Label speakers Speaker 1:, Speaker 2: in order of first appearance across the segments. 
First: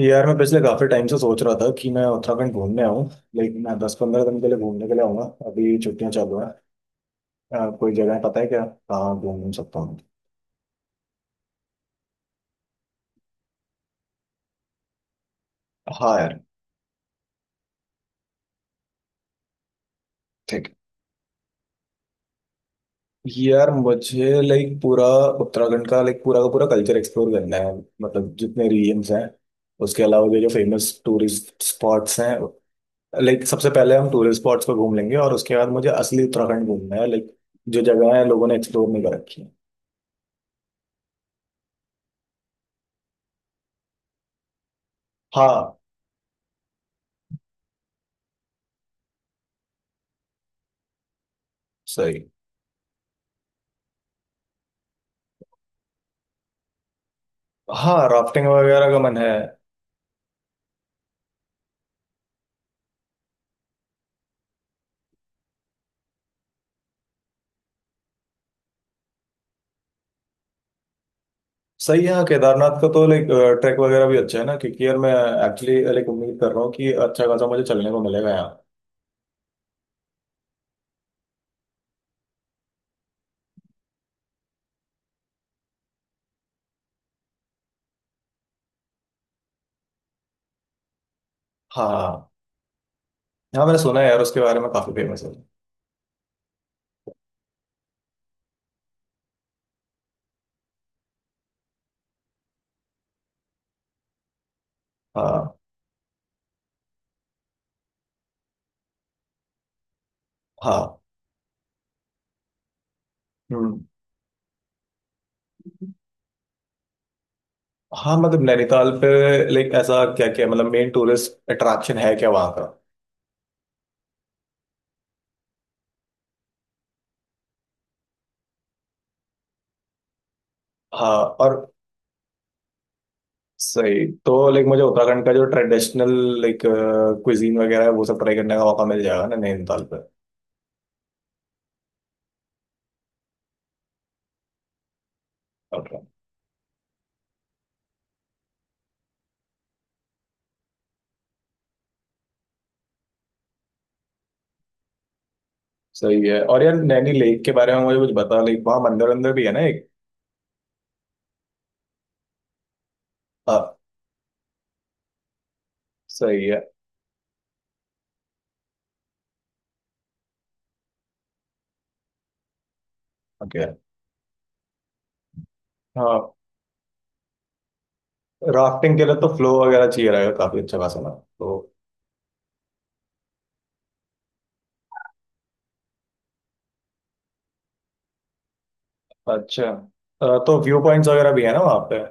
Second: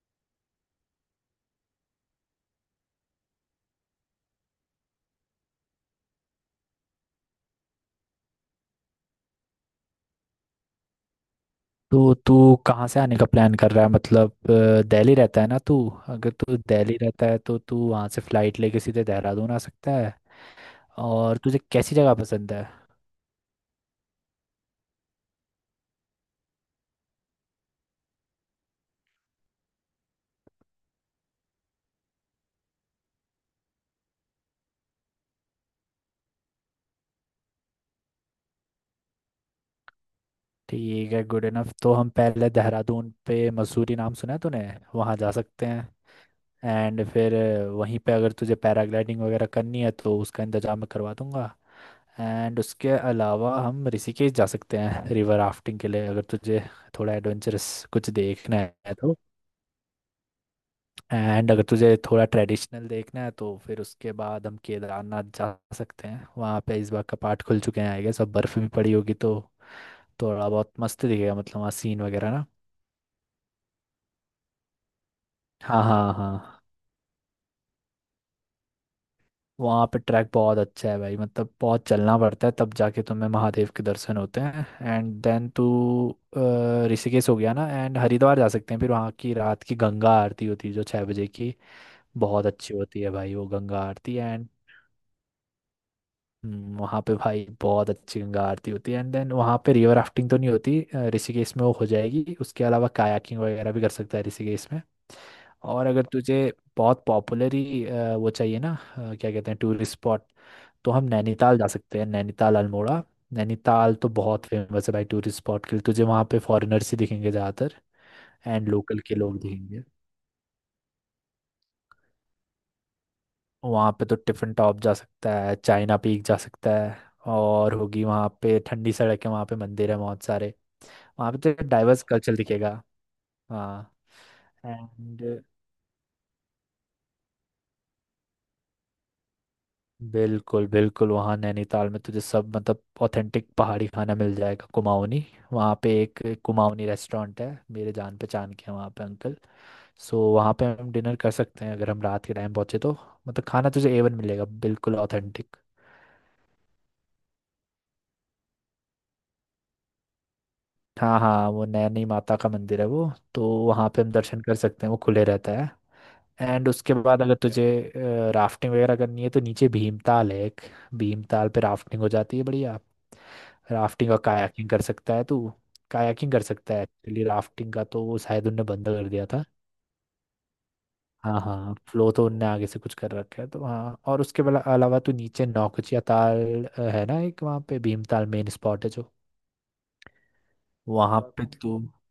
Speaker 1: यार मैं पिछले काफी टाइम से सोच रहा था कि मैं उत्तराखंड घूमने आऊँ। लेकिन मैं 10 15 दिन के लिए घूमने के लिए आऊंगा। अभी छुट्टियां चालू हैं। कोई जगह पता है क्या कहाँ घूम घूम सकता हूँ?
Speaker 2: तो तू कहाँ से आने का प्लान कर रहा है? मतलब दिल्ली रहता है ना तू?
Speaker 1: हाँ
Speaker 2: अगर
Speaker 1: यार।
Speaker 2: तू दिल्ली रहता है तो तू वहाँ से फ्लाइट लेके सीधे देहरादून आ सकता है।
Speaker 1: ठीक
Speaker 2: और तुझे कैसी जगह पसंद है?
Speaker 1: है। यार मुझे लाइक पूरा उत्तराखंड का लाइक पूरा का पूरा कल्चर एक्सप्लोर करना है। मतलब जितने रीजन्स हैं उसके अलावा जो जो फेमस टूरिस्ट स्पॉट्स हैं, लाइक सबसे पहले हम टूरिस्ट स्पॉट्स पर घूम लेंगे और उसके बाद मुझे असली उत्तराखंड घूमना है। लाइक जो जगह है लोगों ने एक्सप्लोर नहीं कर रखी है।
Speaker 2: ठीक है, गुड इनफ। तो हम पहले देहरादून पे, मसूरी नाम सुना है तूने? वहाँ जा सकते
Speaker 1: हाँ।
Speaker 2: हैं। एंड फिर वहीं पे अगर तुझे पैराग्लाइडिंग वगैरह करनी है तो उसका इंतजाम मैं करवा दूंगा।
Speaker 1: सही।
Speaker 2: एंड उसके अलावा हम ऋषिकेश जा सकते हैं रिवर राफ्टिंग के लिए, अगर तुझे थोड़ा एडवेंचरस
Speaker 1: हाँ,
Speaker 2: कुछ
Speaker 1: राफ्टिंग
Speaker 2: देखना
Speaker 1: वगैरह
Speaker 2: है
Speaker 1: का
Speaker 2: तो।
Speaker 1: मन है।
Speaker 2: एंड अगर तुझे थोड़ा ट्रेडिशनल देखना है तो फिर उसके बाद हम केदारनाथ जा सकते हैं। वहाँ पे इस बार का पार्ट खुल चुके हैं आई गेस, अब बर्फ भी पड़ी होगी तो थोड़ा बहुत मस्त दिखेगा, मतलब वहाँ सीन
Speaker 1: सही है। हाँ,
Speaker 2: वगैरह ना।
Speaker 1: केदारनाथ का तो लाइक ट्रैक वगैरह भी अच्छा है ना, क्योंकि यार मैं एक्चुअली
Speaker 2: हाँ
Speaker 1: लाइक
Speaker 2: हाँ
Speaker 1: उम्मीद कर
Speaker 2: हाँ,
Speaker 1: रहा हूँ कि अच्छा खासा मुझे चलने को मिलेगा यहाँ।
Speaker 2: वहाँ पे ट्रैक बहुत अच्छा है भाई, मतलब बहुत चलना पड़ता है तब जाके तुम्हें महादेव के दर्शन होते हैं। एंड देन तू ऋषिकेश हो गया ना, एंड हरिद्वार जा सकते हैं फिर। वहाँ की रात की गंगा आरती होती है जो छः बजे की,
Speaker 1: हाँ हाँ
Speaker 2: बहुत अच्छी होती है भाई वो
Speaker 1: हाँ, मैंने
Speaker 2: गंगा
Speaker 1: सुना है
Speaker 2: आरती।
Speaker 1: यार उसके
Speaker 2: एंड
Speaker 1: बारे में, काफी फेमस है।
Speaker 2: वहाँ पे भाई बहुत अच्छी गंगा आरती होती है। एंड देन वहाँ पे रिवर राफ्टिंग तो नहीं होती, ऋषिकेश में वो हो जाएगी। उसके अलावा कायाकिंग वगैरह भी कर सकता है ऋषिकेश में।
Speaker 1: हाँ
Speaker 2: और अगर तुझे बहुत पॉपुलर ही वो चाहिए ना, क्या कहते हैं, टूरिस्ट स्पॉट, तो
Speaker 1: हाँ।
Speaker 2: हम नैनीताल जा सकते हैं, नैनीताल अल्मोड़ा।
Speaker 1: हम्म।
Speaker 2: नैनीताल तो बहुत फेमस है भाई टूरिस्ट स्पॉट के लिए, तुझे वहाँ पे फॉरेनर्स ही दिखेंगे ज़्यादातर।
Speaker 1: हाँ मतलब
Speaker 2: एंड
Speaker 1: नैनीताल
Speaker 2: लोकल
Speaker 1: पे
Speaker 2: के लोग
Speaker 1: लाइक
Speaker 2: दिखेंगे।
Speaker 1: ऐसा क्या क्या मतलब मेन टूरिस्ट अट्रैक्शन है क्या वहाँ का?
Speaker 2: वहाँ पे तो टिफिन टॉप जा सकता है, चाइना पीक जा सकता है, और होगी वहाँ पे ठंडी सड़क है, वहाँ पे मंदिर है बहुत सारे,
Speaker 1: हाँ।
Speaker 2: वहाँ पे
Speaker 1: और
Speaker 2: तो डाइवर्स कल्चर दिखेगा। हाँ।
Speaker 1: सही, तो लाइक मुझे
Speaker 2: एंड
Speaker 1: उत्तराखंड का जो ट्रेडिशनल लाइक क्विजीन वगैरह है वो सब ट्राई करने का मौका मिल जाएगा ना नैनीताल पे?
Speaker 2: बिल्कुल बिल्कुल, वहाँ नैनीताल में तुझे सब, मतलब ऑथेंटिक पहाड़ी खाना मिल जाएगा, कुमाऊनी। वहाँ पे
Speaker 1: Okay।
Speaker 2: एक कुमाऊनी रेस्टोरेंट है, मेरे जान पहचान के हैं वहाँ पे अंकल। सो वहाँ पे हम डिनर कर सकते हैं अगर हम रात के टाइम पहुँचे तो। मतलब खाना तुझे एवन मिलेगा बिल्कुल ऑथेंटिक।
Speaker 1: सही है। और यार नैनी लेक के बारे में मुझे कुछ बता, लाइक वहाँ मंदिर अंदर भी है ना एक?
Speaker 2: हाँ हाँ, वो नैनी माता का मंदिर है वो। तो
Speaker 1: हाँ।
Speaker 2: वहाँ पे हम दर्शन कर सकते हैं, वो खुले रहता है।
Speaker 1: सही है।
Speaker 2: एंड उसके बाद अगर तुझे राफ्टिंग वगैरह करनी है तो नीचे भीमताल है एक। भीमताल पे राफ्टिंग हो जाती है बढ़िया।
Speaker 1: ओके।
Speaker 2: राफ्टिंग और कायाकिंग कर सकता है तू।
Speaker 1: हाँ,
Speaker 2: कायाकिंग कर सकता है एक्चुअली, राफ्टिंग का तो वो शायद उनने बंद
Speaker 1: राफ्टिंग के
Speaker 2: कर
Speaker 1: लिए
Speaker 2: दिया
Speaker 1: तो
Speaker 2: था।
Speaker 1: फ्लो वगैरह चाहिए रहेगा काफी अच्छा खासा ना
Speaker 2: हाँ
Speaker 1: तो।
Speaker 2: हाँ, फ्लो तो उनने आगे से कुछ कर रखा है तो हाँ। और उसके अलावा तू नीचे नौकुचिया ताल है ना एक, वहाँ पे भीमताल मेन स्पॉट है जो।
Speaker 1: अच्छा। तो व्यू पॉइंट्स
Speaker 2: वहाँ
Speaker 1: वगैरह भी
Speaker 2: पे
Speaker 1: है ना
Speaker 2: तू,
Speaker 1: वहाँ पे?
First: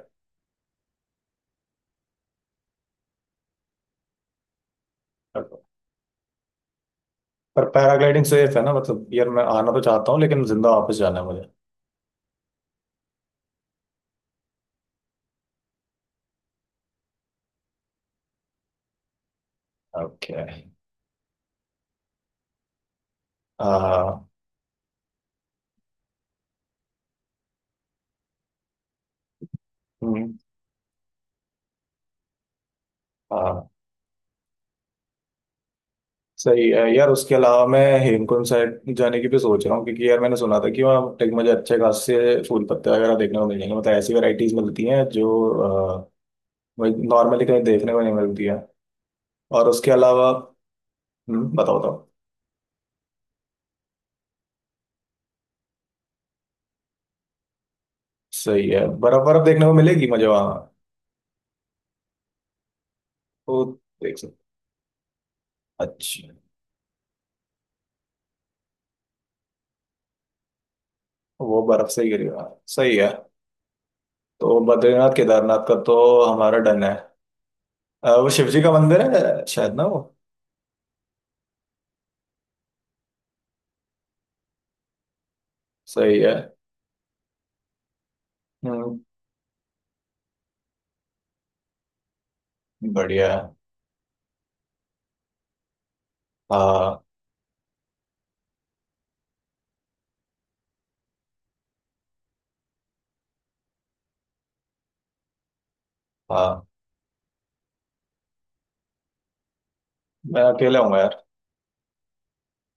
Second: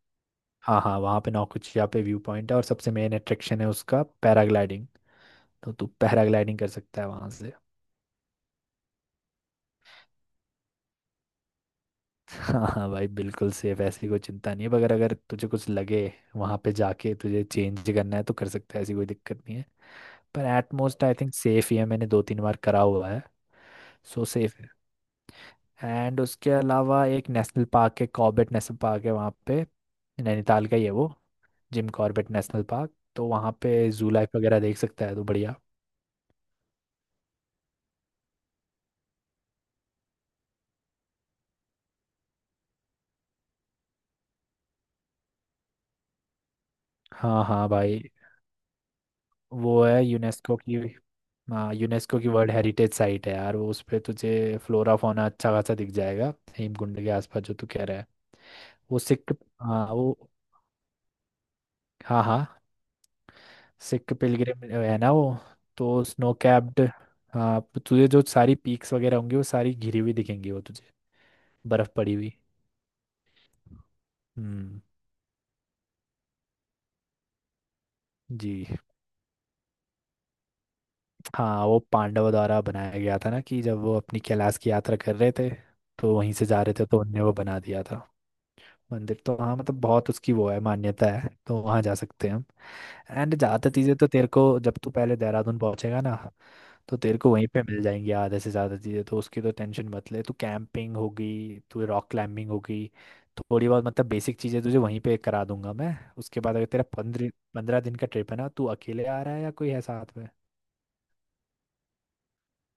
Speaker 2: हाँ हाँ, वहाँ पे नौकुचिया पे व्यू पॉइंट है, और सबसे मेन अट्रैक्शन है उसका पैराग्लाइडिंग। तो तू पैराग्लाइडिंग कर सकता है वहाँ।
Speaker 1: पर पैराग्लाइडिंग सेफ है ना? मतलब यार मैं आना तो चाहता हूँ लेकिन जिंदा वापस जाना है मुझे।
Speaker 2: हाँ हाँ भाई, बिल्कुल सेफ, ऐसी कोई चिंता नहीं है। मगर अगर तुझे कुछ लगे वहाँ पे जाके, तुझे चेंज करना है तो कर सकता है, ऐसी कोई दिक्कत नहीं है।
Speaker 1: ओके।
Speaker 2: पर एटमोस्ट आई थिंक सेफ ही है, मैंने दो तीन बार करा हुआ है, सो सेफ है। एंड उसके अलावा एक नेशनल पार्क है, कॉर्बेट नेशनल पार्क है वहाँ पे, नैनीताल का ही है वो, जिम कॉर्बेट नेशनल पार्क। तो वहाँ
Speaker 1: हाँ।
Speaker 2: पे जू लाइफ वगैरह देख सकता है, तो बढ़िया।
Speaker 1: सही है यार, उसके अलावा मैं हेमकुंड साइड जाने की भी सोच रहा हूँ, क्योंकि यार मैंने सुना था कि वहाँ टेक मुझे अच्छे खासे फूल पत्ते वगैरह देखने को मिल जाएंगे। मतलब ऐसी वैरायटीज मिलती हैं जो
Speaker 2: हाँ
Speaker 1: नॉर्मली कहीं
Speaker 2: हाँ
Speaker 1: देखने को
Speaker 2: भाई,
Speaker 1: नहीं मिलती है। और
Speaker 2: वो
Speaker 1: उसके
Speaker 2: है
Speaker 1: अलावा
Speaker 2: यूनेस्को की, हाँ
Speaker 1: बताओ बताओ।
Speaker 2: यूनेस्को की वर्ल्ड हेरिटेज साइट है यार वो। उस पे तुझे फ्लोरा फौना अच्छा खासा दिख जाएगा हेमकुंड के आसपास जो तू कह रहा है।
Speaker 1: सही है,
Speaker 2: वो
Speaker 1: बर्फ
Speaker 2: सिख,
Speaker 1: बर्फ देखने को
Speaker 2: हाँ
Speaker 1: मिलेगी मुझे
Speaker 2: वो,
Speaker 1: वहाँ?
Speaker 2: हाँ हाँ,
Speaker 1: तो
Speaker 2: सिख
Speaker 1: देख सकते।
Speaker 2: पिलग्रिम है ना वो। तो
Speaker 1: अच्छा।
Speaker 2: स्नो कैप्ड, हाँ, तो तुझे जो सारी पीक्स वगैरह होंगी वो सारी घिरी हुई दिखेंगी वो तुझे,
Speaker 1: वो बर्फ
Speaker 2: बर्फ
Speaker 1: से ही
Speaker 2: पड़ी हुई।
Speaker 1: गिरेगा, सही है। तो
Speaker 2: हम्म।
Speaker 1: बद्रीनाथ केदारनाथ का तो हमारा डन है। वो शिव
Speaker 2: जी
Speaker 1: जी का मंदिर है शायद ना वो?
Speaker 2: हाँ, वो पांडवों द्वारा बनाया गया था ना, कि जब वो अपनी कैलाश की यात्रा कर रहे थे तो
Speaker 1: सही
Speaker 2: वहीं
Speaker 1: है।
Speaker 2: से जा रहे थे, तो उनने वो बना दिया था
Speaker 1: हम्म।
Speaker 2: मंदिर तो। हाँ, मतलब बहुत उसकी वो है, मान्यता है, तो वहाँ जा सकते हैं हम।
Speaker 1: बढ़िया
Speaker 2: एंड
Speaker 1: है।
Speaker 2: ज्यादा चीजें तो तेरे को जब तू पहले देहरादून पहुंचेगा ना, तो
Speaker 1: हाँ।
Speaker 2: तेरे को वहीं पे मिल जाएंगी आधे से ज्यादा चीजें, तो उसकी तो टेंशन मत ले तू। कैंपिंग होगी, तू रॉक क्लाइंबिंग होगी, थोड़ी बहुत मतलब बेसिक चीजें तुझे वहीं पे करा दूंगा मैं। उसके बाद अगर
Speaker 1: हाँ
Speaker 2: तेरा पंद्रह पंद्रह दिन का ट्रिप है ना, तू अकेले आ रहा है या कोई है साथ में?
Speaker 1: मैं अकेला हूँ यार।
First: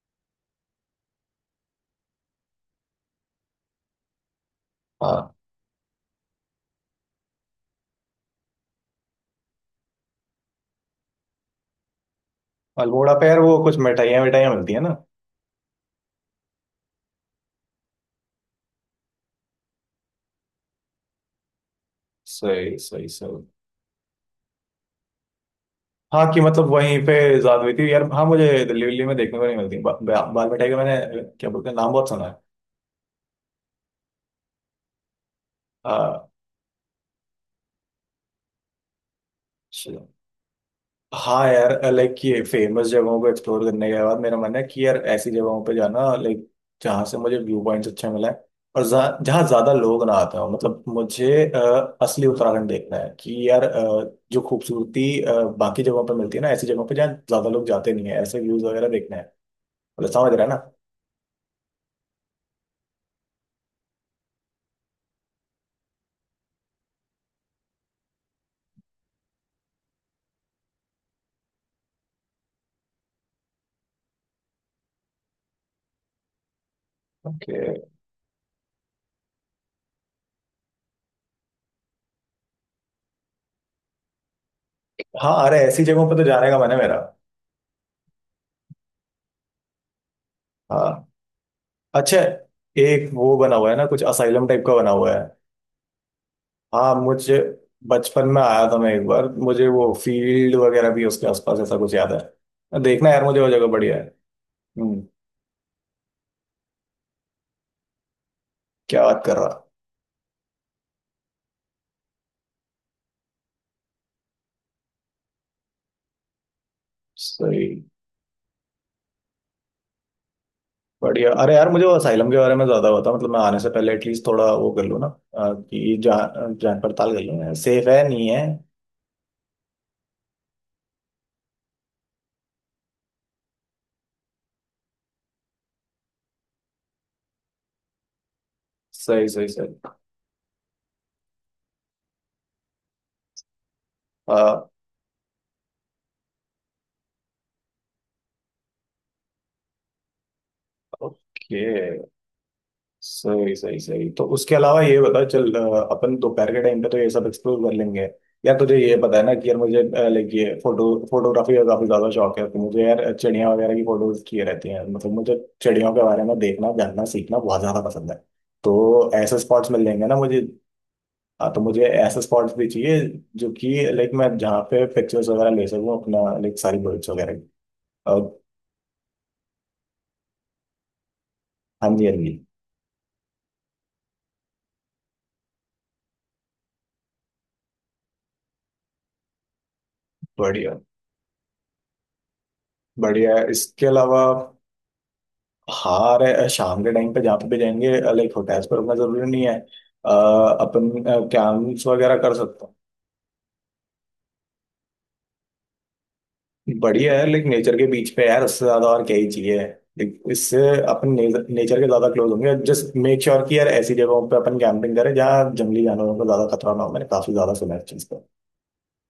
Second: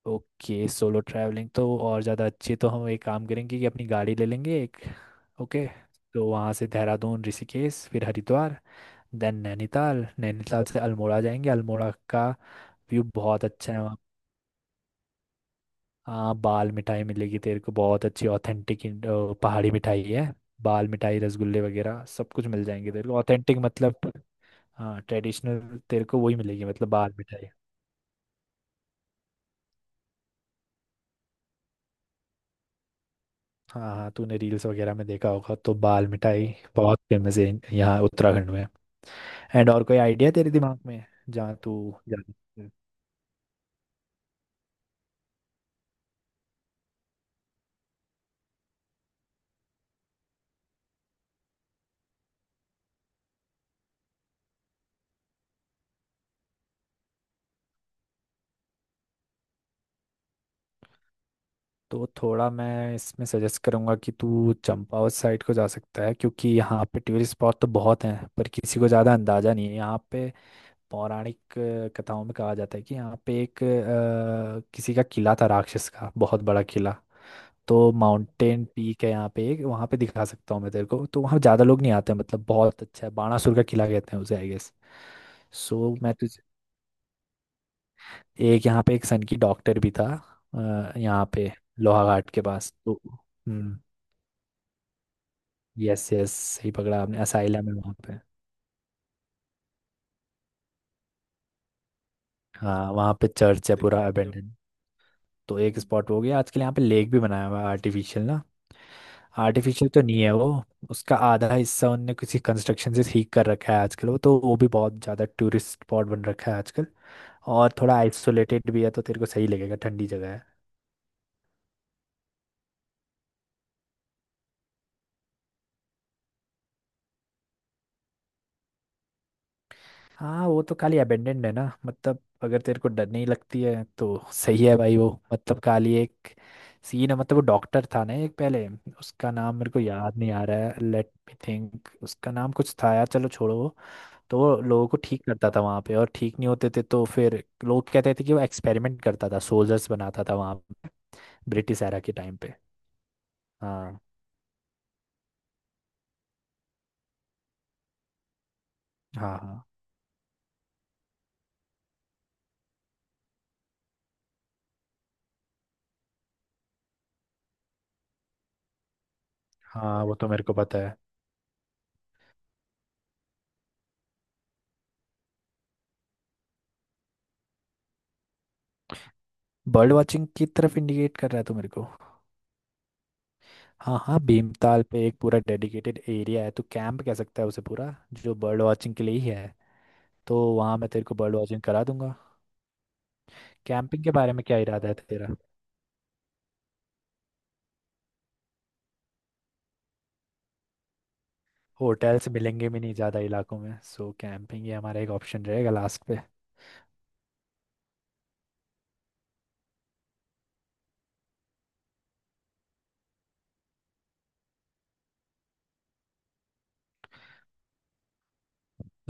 Speaker 2: ओके, सोलो ट्रैवलिंग तो और ज़्यादा अच्छी। तो हम एक काम करेंगे कि अपनी गाड़ी ले लेंगे एक।
Speaker 1: हाँ।
Speaker 2: ओके, तो वहाँ से देहरादून, ऋषिकेश, फिर हरिद्वार, देन नैनीताल, नैनीताल से अल्मोड़ा जाएंगे। अल्मोड़ा का व्यू
Speaker 1: अल्मोड़ा पे यार
Speaker 2: बहुत
Speaker 1: वो
Speaker 2: अच्छा
Speaker 1: कुछ
Speaker 2: है वहाँ।
Speaker 1: मिठाइयाँ मिठाइयाँ मिलती है ना?
Speaker 2: हाँ बाल मिठाई मिलेगी तेरे को बहुत अच्छी, ऑथेंटिक पहाड़ी मिठाई है। बाल मिठाई, रसगुल्ले वगैरह सब कुछ मिल
Speaker 1: सही
Speaker 2: जाएंगे
Speaker 1: सही
Speaker 2: तेरे को
Speaker 1: सही।
Speaker 2: ऑथेंटिक, मतलब। हाँ ट्रेडिशनल तेरे को
Speaker 1: हाँ
Speaker 2: वही
Speaker 1: कि
Speaker 2: मिलेगी,
Speaker 1: मतलब
Speaker 2: मतलब
Speaker 1: वहीं
Speaker 2: बाल
Speaker 1: पे
Speaker 2: मिठाई।
Speaker 1: ज्यादा हुई थी यार। हाँ, मुझे दिल्ली विल्ली में देखने को नहीं मिलती। बा, बा, बाल मिठाई का मैंने क्या बोलते हैं नाम, बहुत सुना है।
Speaker 2: हाँ हाँ, तूने रील्स वगैरह में देखा होगा तो, बाल
Speaker 1: हाँ।
Speaker 2: मिठाई बहुत फेमस है यहाँ उत्तराखंड में। एंड, और कोई आइडिया तेरे दिमाग में?
Speaker 1: हाँ
Speaker 2: जहाँ
Speaker 1: यार,
Speaker 2: तू
Speaker 1: लाइक
Speaker 2: जा-
Speaker 1: ये फेमस जगहों को एक्सप्लोर करने के बाद मेरा मन है कि यार ऐसी जगहों पे जाना लाइक जहाँ से मुझे व्यू पॉइंट्स अच्छे मिले हैं। और जहाँ जहाँ ज्यादा लोग ना आते हो, मतलब मुझे असली उत्तराखंड देखना है कि यार जो खूबसूरती बाकी जगहों पे मिलती है ना, ऐसी जगहों पे जहाँ ज्यादा लोग जाते नहीं है, ऐसे व्यूज वगैरह देखना है। मतलब समझ रहा है ना?
Speaker 2: तो थोड़ा मैं इसमें सजेस्ट करूंगा कि तू चंपावत साइड को जा सकता है, क्योंकि यहाँ पे टूरिस्ट स्पॉट तो बहुत हैं पर किसी को ज़्यादा अंदाज़ा नहीं है यहाँ पे। पौराणिक कथाओं में कहा जाता है कि यहाँ पे एक किसी का किला था, राक्षस का बहुत बड़ा किला।
Speaker 1: Okay।
Speaker 2: तो माउंटेन पीक है यहाँ पे एक, वहाँ पे दिखा सकता हूँ मैं तेरे को। तो वहाँ ज़्यादा लोग नहीं आते हैं, मतलब बहुत अच्छा है। बाणासुर का किला कहते हैं उसे आई गेस।
Speaker 1: हाँ, अरे ऐसी
Speaker 2: सो
Speaker 1: जगहों
Speaker 2: मैं
Speaker 1: पे तो
Speaker 2: तुझे,
Speaker 1: जाने का मन है मेरा।
Speaker 2: एक यहाँ पे एक सन की डॉक्टर भी था
Speaker 1: हाँ।
Speaker 2: यहाँ पे,
Speaker 1: अच्छा,
Speaker 2: लोहाघाट के पास। तो
Speaker 1: एक वो बना हुआ है
Speaker 2: हम्म,
Speaker 1: ना कुछ असाइलम टाइप का बना हुआ है?
Speaker 2: यस यस सही
Speaker 1: हाँ
Speaker 2: पकड़ा आपने,
Speaker 1: मुझे
Speaker 2: असाइलम है वहाँ पे।
Speaker 1: बचपन में आया था मैं एक बार, मुझे वो फील्ड वगैरह भी उसके आसपास ऐसा कुछ याद है,
Speaker 2: हाँ
Speaker 1: देखना
Speaker 2: वहाँ
Speaker 1: यार,
Speaker 2: पे
Speaker 1: मुझे वो जगह
Speaker 2: चर्च है
Speaker 1: बढ़िया है।
Speaker 2: पूरा अबेंडन,
Speaker 1: हम्म।
Speaker 2: तो एक स्पॉट हो गया आजकल। यहाँ पे लेक भी बनाया हुआ है आर्टिफिशियल, ना
Speaker 1: क्या बात कर रहा।
Speaker 2: आर्टिफिशियल तो नहीं है वो। उसका आधा हिस्सा उनने किसी कंस्ट्रक्शन से ठीक कर रखा है आजकल वो, तो वो भी बहुत ज़्यादा टूरिस्ट स्पॉट बन रखा है आजकल। और
Speaker 1: सही।
Speaker 2: थोड़ा आइसोलेटेड भी है तो तेरे को सही लगेगा, ठंडी जगह है।
Speaker 1: बढ़िया, अरे यार मुझे वो असाइलम के बारे में ज्यादा पता, मतलब मैं आने से पहले एटलीस्ट थोड़ा वो कर लूँ ना, कि जान जान पड़ताल कर लूँ सेफ है नहीं है।
Speaker 2: हाँ वो तो खाली अबेंडेंड है ना, मतलब अगर तेरे को डर नहीं लगती है तो सही है भाई वो, मतलब खाली एक सीन है। मतलब वो डॉक्टर था ना एक पहले,
Speaker 1: सही
Speaker 2: उसका
Speaker 1: सही
Speaker 2: नाम मेरे को
Speaker 1: सही।
Speaker 2: याद नहीं आ रहा है, लेट मी थिंक। उसका नाम कुछ था यार, चलो छोड़ो वो। तो वो लोगों को ठीक करता था वहाँ पे, और ठीक नहीं होते थे तो फिर लोग कहते थे कि वो एक्सपेरिमेंट करता था, सोल्जर्स बनाता था वहाँ, ब्रिटिश एरा
Speaker 1: ओके।
Speaker 2: के टाइम पे।
Speaker 1: सही सही
Speaker 2: हाँ
Speaker 1: सही। तो उसके अलावा ये बता चल अपन दोपहर के टाइम पे तो ये सब एक्सप्लोर कर लेंगे। यार तुझे ये पता है ना
Speaker 2: हाँ
Speaker 1: कि यार
Speaker 2: हाँ,
Speaker 1: मुझे लाइक ये फोटोग्राफी का काफी ज्यादा शौक है, तो मुझे यार चिड़िया वगैरह की फोटोज किए रहती हैं। मतलब मुझे चिड़ियों के बारे में देखना जानना सीखना बहुत ज्यादा पसंद है। तो ऐसे स्पॉट्स मिल
Speaker 2: हाँ
Speaker 1: जाएंगे ना
Speaker 2: वो तो
Speaker 1: मुझे?
Speaker 2: मेरे को पता है।
Speaker 1: हाँ, तो मुझे ऐसे स्पॉट्स भी चाहिए जो कि लाइक मैं जहाँ पे पिक्चर्स वगैरह ले सकूँ अपना, लाइक सारी बर्ड्स वगैरह की। और
Speaker 2: बर्ड वॉचिंग की तरफ इंडिकेट कर रहा है तो मेरे को,
Speaker 1: हाँ जी हाँ जी।
Speaker 2: हाँ हाँ, भीमताल पे एक पूरा डेडिकेटेड एरिया है, तो कैंप कह सकता है उसे पूरा, जो बर्ड वॉचिंग के लिए ही है। तो वहाँ
Speaker 1: बढ़िया।
Speaker 2: मैं तेरे को बर्ड वॉचिंग करा दूंगा।
Speaker 1: बढ़िया, इसके
Speaker 2: कैंपिंग के
Speaker 1: अलावा?
Speaker 2: बारे में क्या इरादा है तेरा?
Speaker 1: हाँ रे, शाम के टाइम पे जहाँ पे भी जाएंगे, लाइक होटल्स पर रुकना जरूरी नहीं है। अपन कैंप्स वगैरह
Speaker 2: होटल्स
Speaker 1: कर सकते
Speaker 2: मिलेंगे भी नहीं ज़्यादा इलाकों में, सो कैंपिंग ही हमारा एक ऑप्शन रहेगा लास्ट पे।
Speaker 1: हैं। बढ़िया है, लाइक नेचर के बीच पे यार, उससे ज्यादा और क्या ही चाहिए। लाइक इससे अपन नेचर के ज्यादा क्लोज होंगे। जस्ट मेक श्योर कि यार ऐसी जगहों पे अपन कैंपिंग करें जहाँ जंगली जानवरों को ज्यादा खतरा ना हो। मैंने काफी ज्यादा सुना है इस चीज का।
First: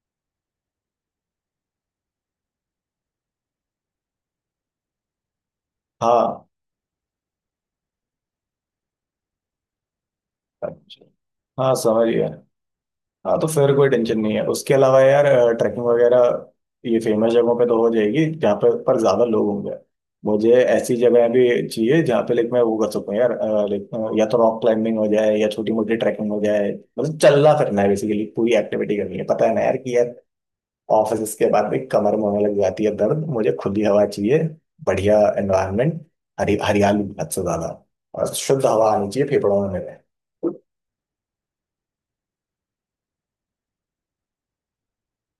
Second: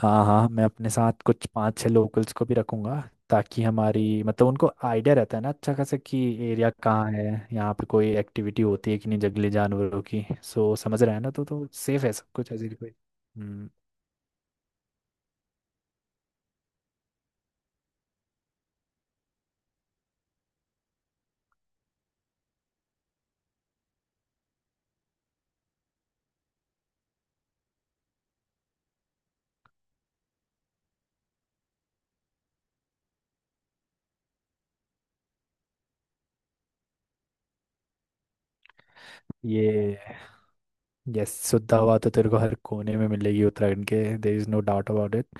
Speaker 2: हाँ हाँ, मैं अपने साथ कुछ पाँच छह लोकल्स को भी रखूंगा, ताकि हमारी, मतलब उनको आइडिया रहता है ना अच्छा खासा कि
Speaker 1: हाँ
Speaker 2: एरिया कहाँ है, यहाँ पे कोई एक्टिविटी होती है कि नहीं जंगली जानवरों की, सो समझ रहे हैं ना। तो
Speaker 1: हाँ
Speaker 2: सेफ
Speaker 1: समझ
Speaker 2: है सब
Speaker 1: गया।
Speaker 2: कुछ, ऐसे कोई,
Speaker 1: हाँ, तो
Speaker 2: हम्म।
Speaker 1: फिर कोई टेंशन नहीं है। उसके अलावा यार ट्रैकिंग वगैरह ये फेमस जगहों पे तो हो जाएगी जहाँ पे, पर ज्यादा लोग होंगे, मुझे ऐसी जगह भी चाहिए जहाँ पे लाइक मैं वो कर सकूँ यार। लाइक या तो रॉक क्लाइंबिंग हो जाए या छोटी मोटी ट्रैकिंग हो जाए। मतलब चलना फिरना है बेसिकली, पूरी एक्टिविटी करनी है, पता है ना यार कि यार ऑफिस के बाद में कमर में होने लग जाती है दर्द, मुझे खुली हवा चाहिए, बढ़िया एनवायरनमेंट, हरी हरियाली हद से ज्यादा, और शुद्ध हवा आनी चाहिए फेफड़ों में
Speaker 2: ये
Speaker 1: मेरे।
Speaker 2: यस, शुद्ध हवा तो तेरे को हर कोने में मिलेगी उत्तराखंड के, there is no doubt about it.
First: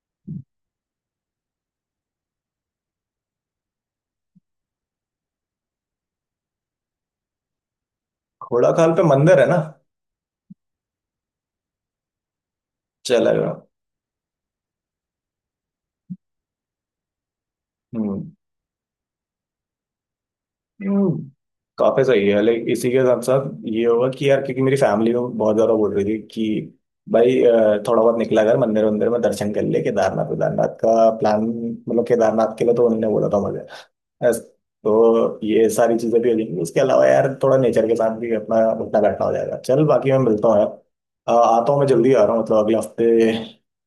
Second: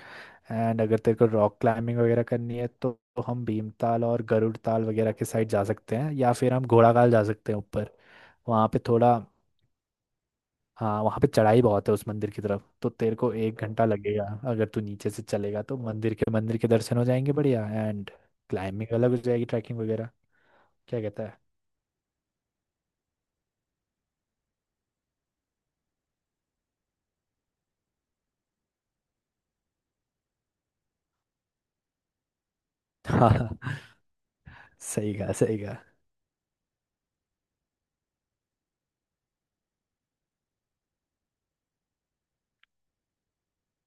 Speaker 2: And अगर तेरे को रॉक क्लाइंबिंग वगैरह करनी है तो हम भीमताल और गरुड़ ताल वगैरह के साइड जा सकते हैं, या फिर हम घोड़ाखाल जा सकते हैं ऊपर। वहाँ पे
Speaker 1: घोड़ाखाल पे
Speaker 2: थोड़ा,
Speaker 1: मंदिर है ना?
Speaker 2: हाँ वहाँ पे चढ़ाई बहुत है उस मंदिर की तरफ, तो तेरे को
Speaker 1: चलेगा।
Speaker 2: एक घंटा लगेगा अगर तू नीचे से चलेगा तो। मंदिर के, मंदिर के दर्शन हो जाएंगे बढ़िया, एंड
Speaker 1: हम्म।
Speaker 2: क्लाइंबिंग अलग हो जाएगी, ट्रैकिंग वगैरह। क्या
Speaker 1: हम्म,
Speaker 2: कहता है?
Speaker 1: काफी सही है। लाइक इसी के साथ साथ ये होगा कि यार, क्योंकि मेरी फैमिली को बहुत ज्यादा बोल रही थी कि भाई थोड़ा बहुत निकला कर मंदिर वंदिर में दर्शन कर ले, केदारनाथ केदारनाथ का प्लान। मतलब केदारनाथ के लिए तो उन्होंने बोला
Speaker 2: हाँ
Speaker 1: था मुझे।
Speaker 2: हाँ,
Speaker 1: बस,
Speaker 2: सही कहा
Speaker 1: तो
Speaker 2: सही
Speaker 1: ये
Speaker 2: कहा।
Speaker 1: सारी चीजें भी हो जाएंगी। उसके अलावा यार थोड़ा नेचर के साथ भी अपना उठना बैठना हो जाएगा। चल बाकी, मैं मिलता हूँ यार। आता हूँ, मैं जल्दी आ रहा हूँ, मतलब अगले हफ्ते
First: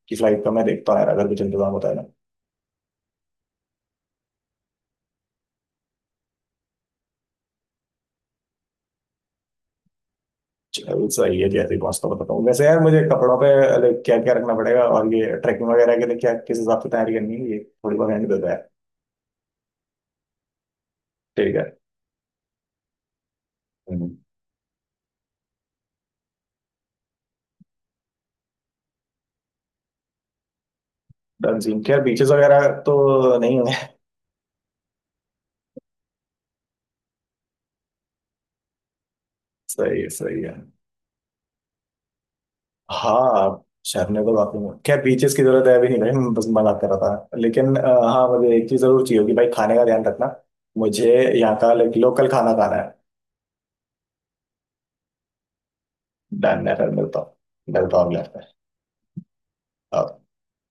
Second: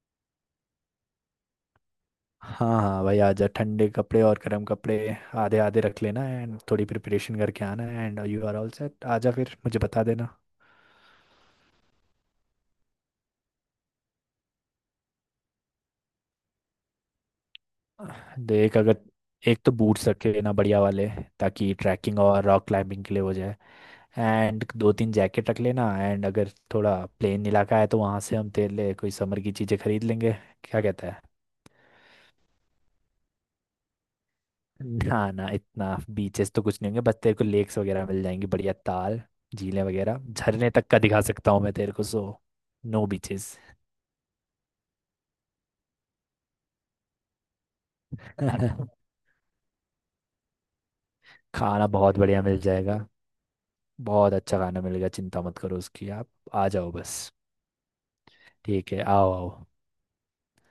Speaker 1: की फ्लाइट का मैं देखता हूँ यार, अगर कुछ इंतजाम होता है ना।
Speaker 2: हाँ हाँ भाई, आजा। ठंडे कपड़े और गर्म कपड़े आधे आधे रख लेना, एंड थोड़ी प्रिपरेशन करके आना, and you are all set. आजा फिर मुझे बता देना।
Speaker 1: चलो, सही है, जैसे ही पहुंचता हूँ बताता हूँ। वैसे यार मुझे कपड़ों पे लाइक क्या क्या रखना पड़ेगा और ये ट्रैकिंग वगैरह के लिए क्या किस हिसाब से तैयारी करनी है, ये थोड़ी बहुत हैंड देता है।
Speaker 2: देख, अगर एक तो बूट्स रख के लेना बढ़िया वाले,
Speaker 1: ठीक है।
Speaker 2: ताकि ट्रैकिंग और रॉक क्लाइंबिंग के लिए हो जाए।
Speaker 1: हम्म।
Speaker 2: एंड दो तीन जैकेट रख लेना। एंड अगर थोड़ा प्लेन इलाका है तो वहाँ से हम तेरे लिए कोई समर की चीज़ें खरीद लेंगे। क्या कहता है?
Speaker 1: डन। सीन, क्या बीचेस वगैरह तो नहीं होंगे?
Speaker 2: ना ना, इतना बीचेस तो कुछ नहीं होंगे, बस तेरे को लेक्स वगैरह मिल जाएंगी बढ़िया, ताल, झीलें
Speaker 1: सही है
Speaker 2: वगैरह,
Speaker 1: सही है।
Speaker 2: झरने तक का दिखा सकता हूँ मैं तेरे को, सो नो बीचेस।
Speaker 1: हाँ शहरने तो बाकी में, क्या बीचेस की जरूरत है अभी, नहीं भाई मैं बस मजाक कर रहा था। लेकिन हाँ मुझे एक चीज जरूर चाहिए होगी भाई, खाने का ध्यान रखना। मुझे यहाँ का
Speaker 2: खाना
Speaker 1: लाइक
Speaker 2: बहुत
Speaker 1: लोकल
Speaker 2: बढ़िया
Speaker 1: खाना
Speaker 2: मिल
Speaker 1: खाना है।
Speaker 2: जाएगा, बहुत अच्छा खाना मिलेगा, चिंता मत करो उसकी आप।
Speaker 1: डन
Speaker 2: आ
Speaker 1: है। फिर
Speaker 2: जाओ
Speaker 1: मिलता
Speaker 2: बस।
Speaker 1: हूँ। मिलता हूँ अगले हफ्ते।
Speaker 2: ठीक है, आओ आओ।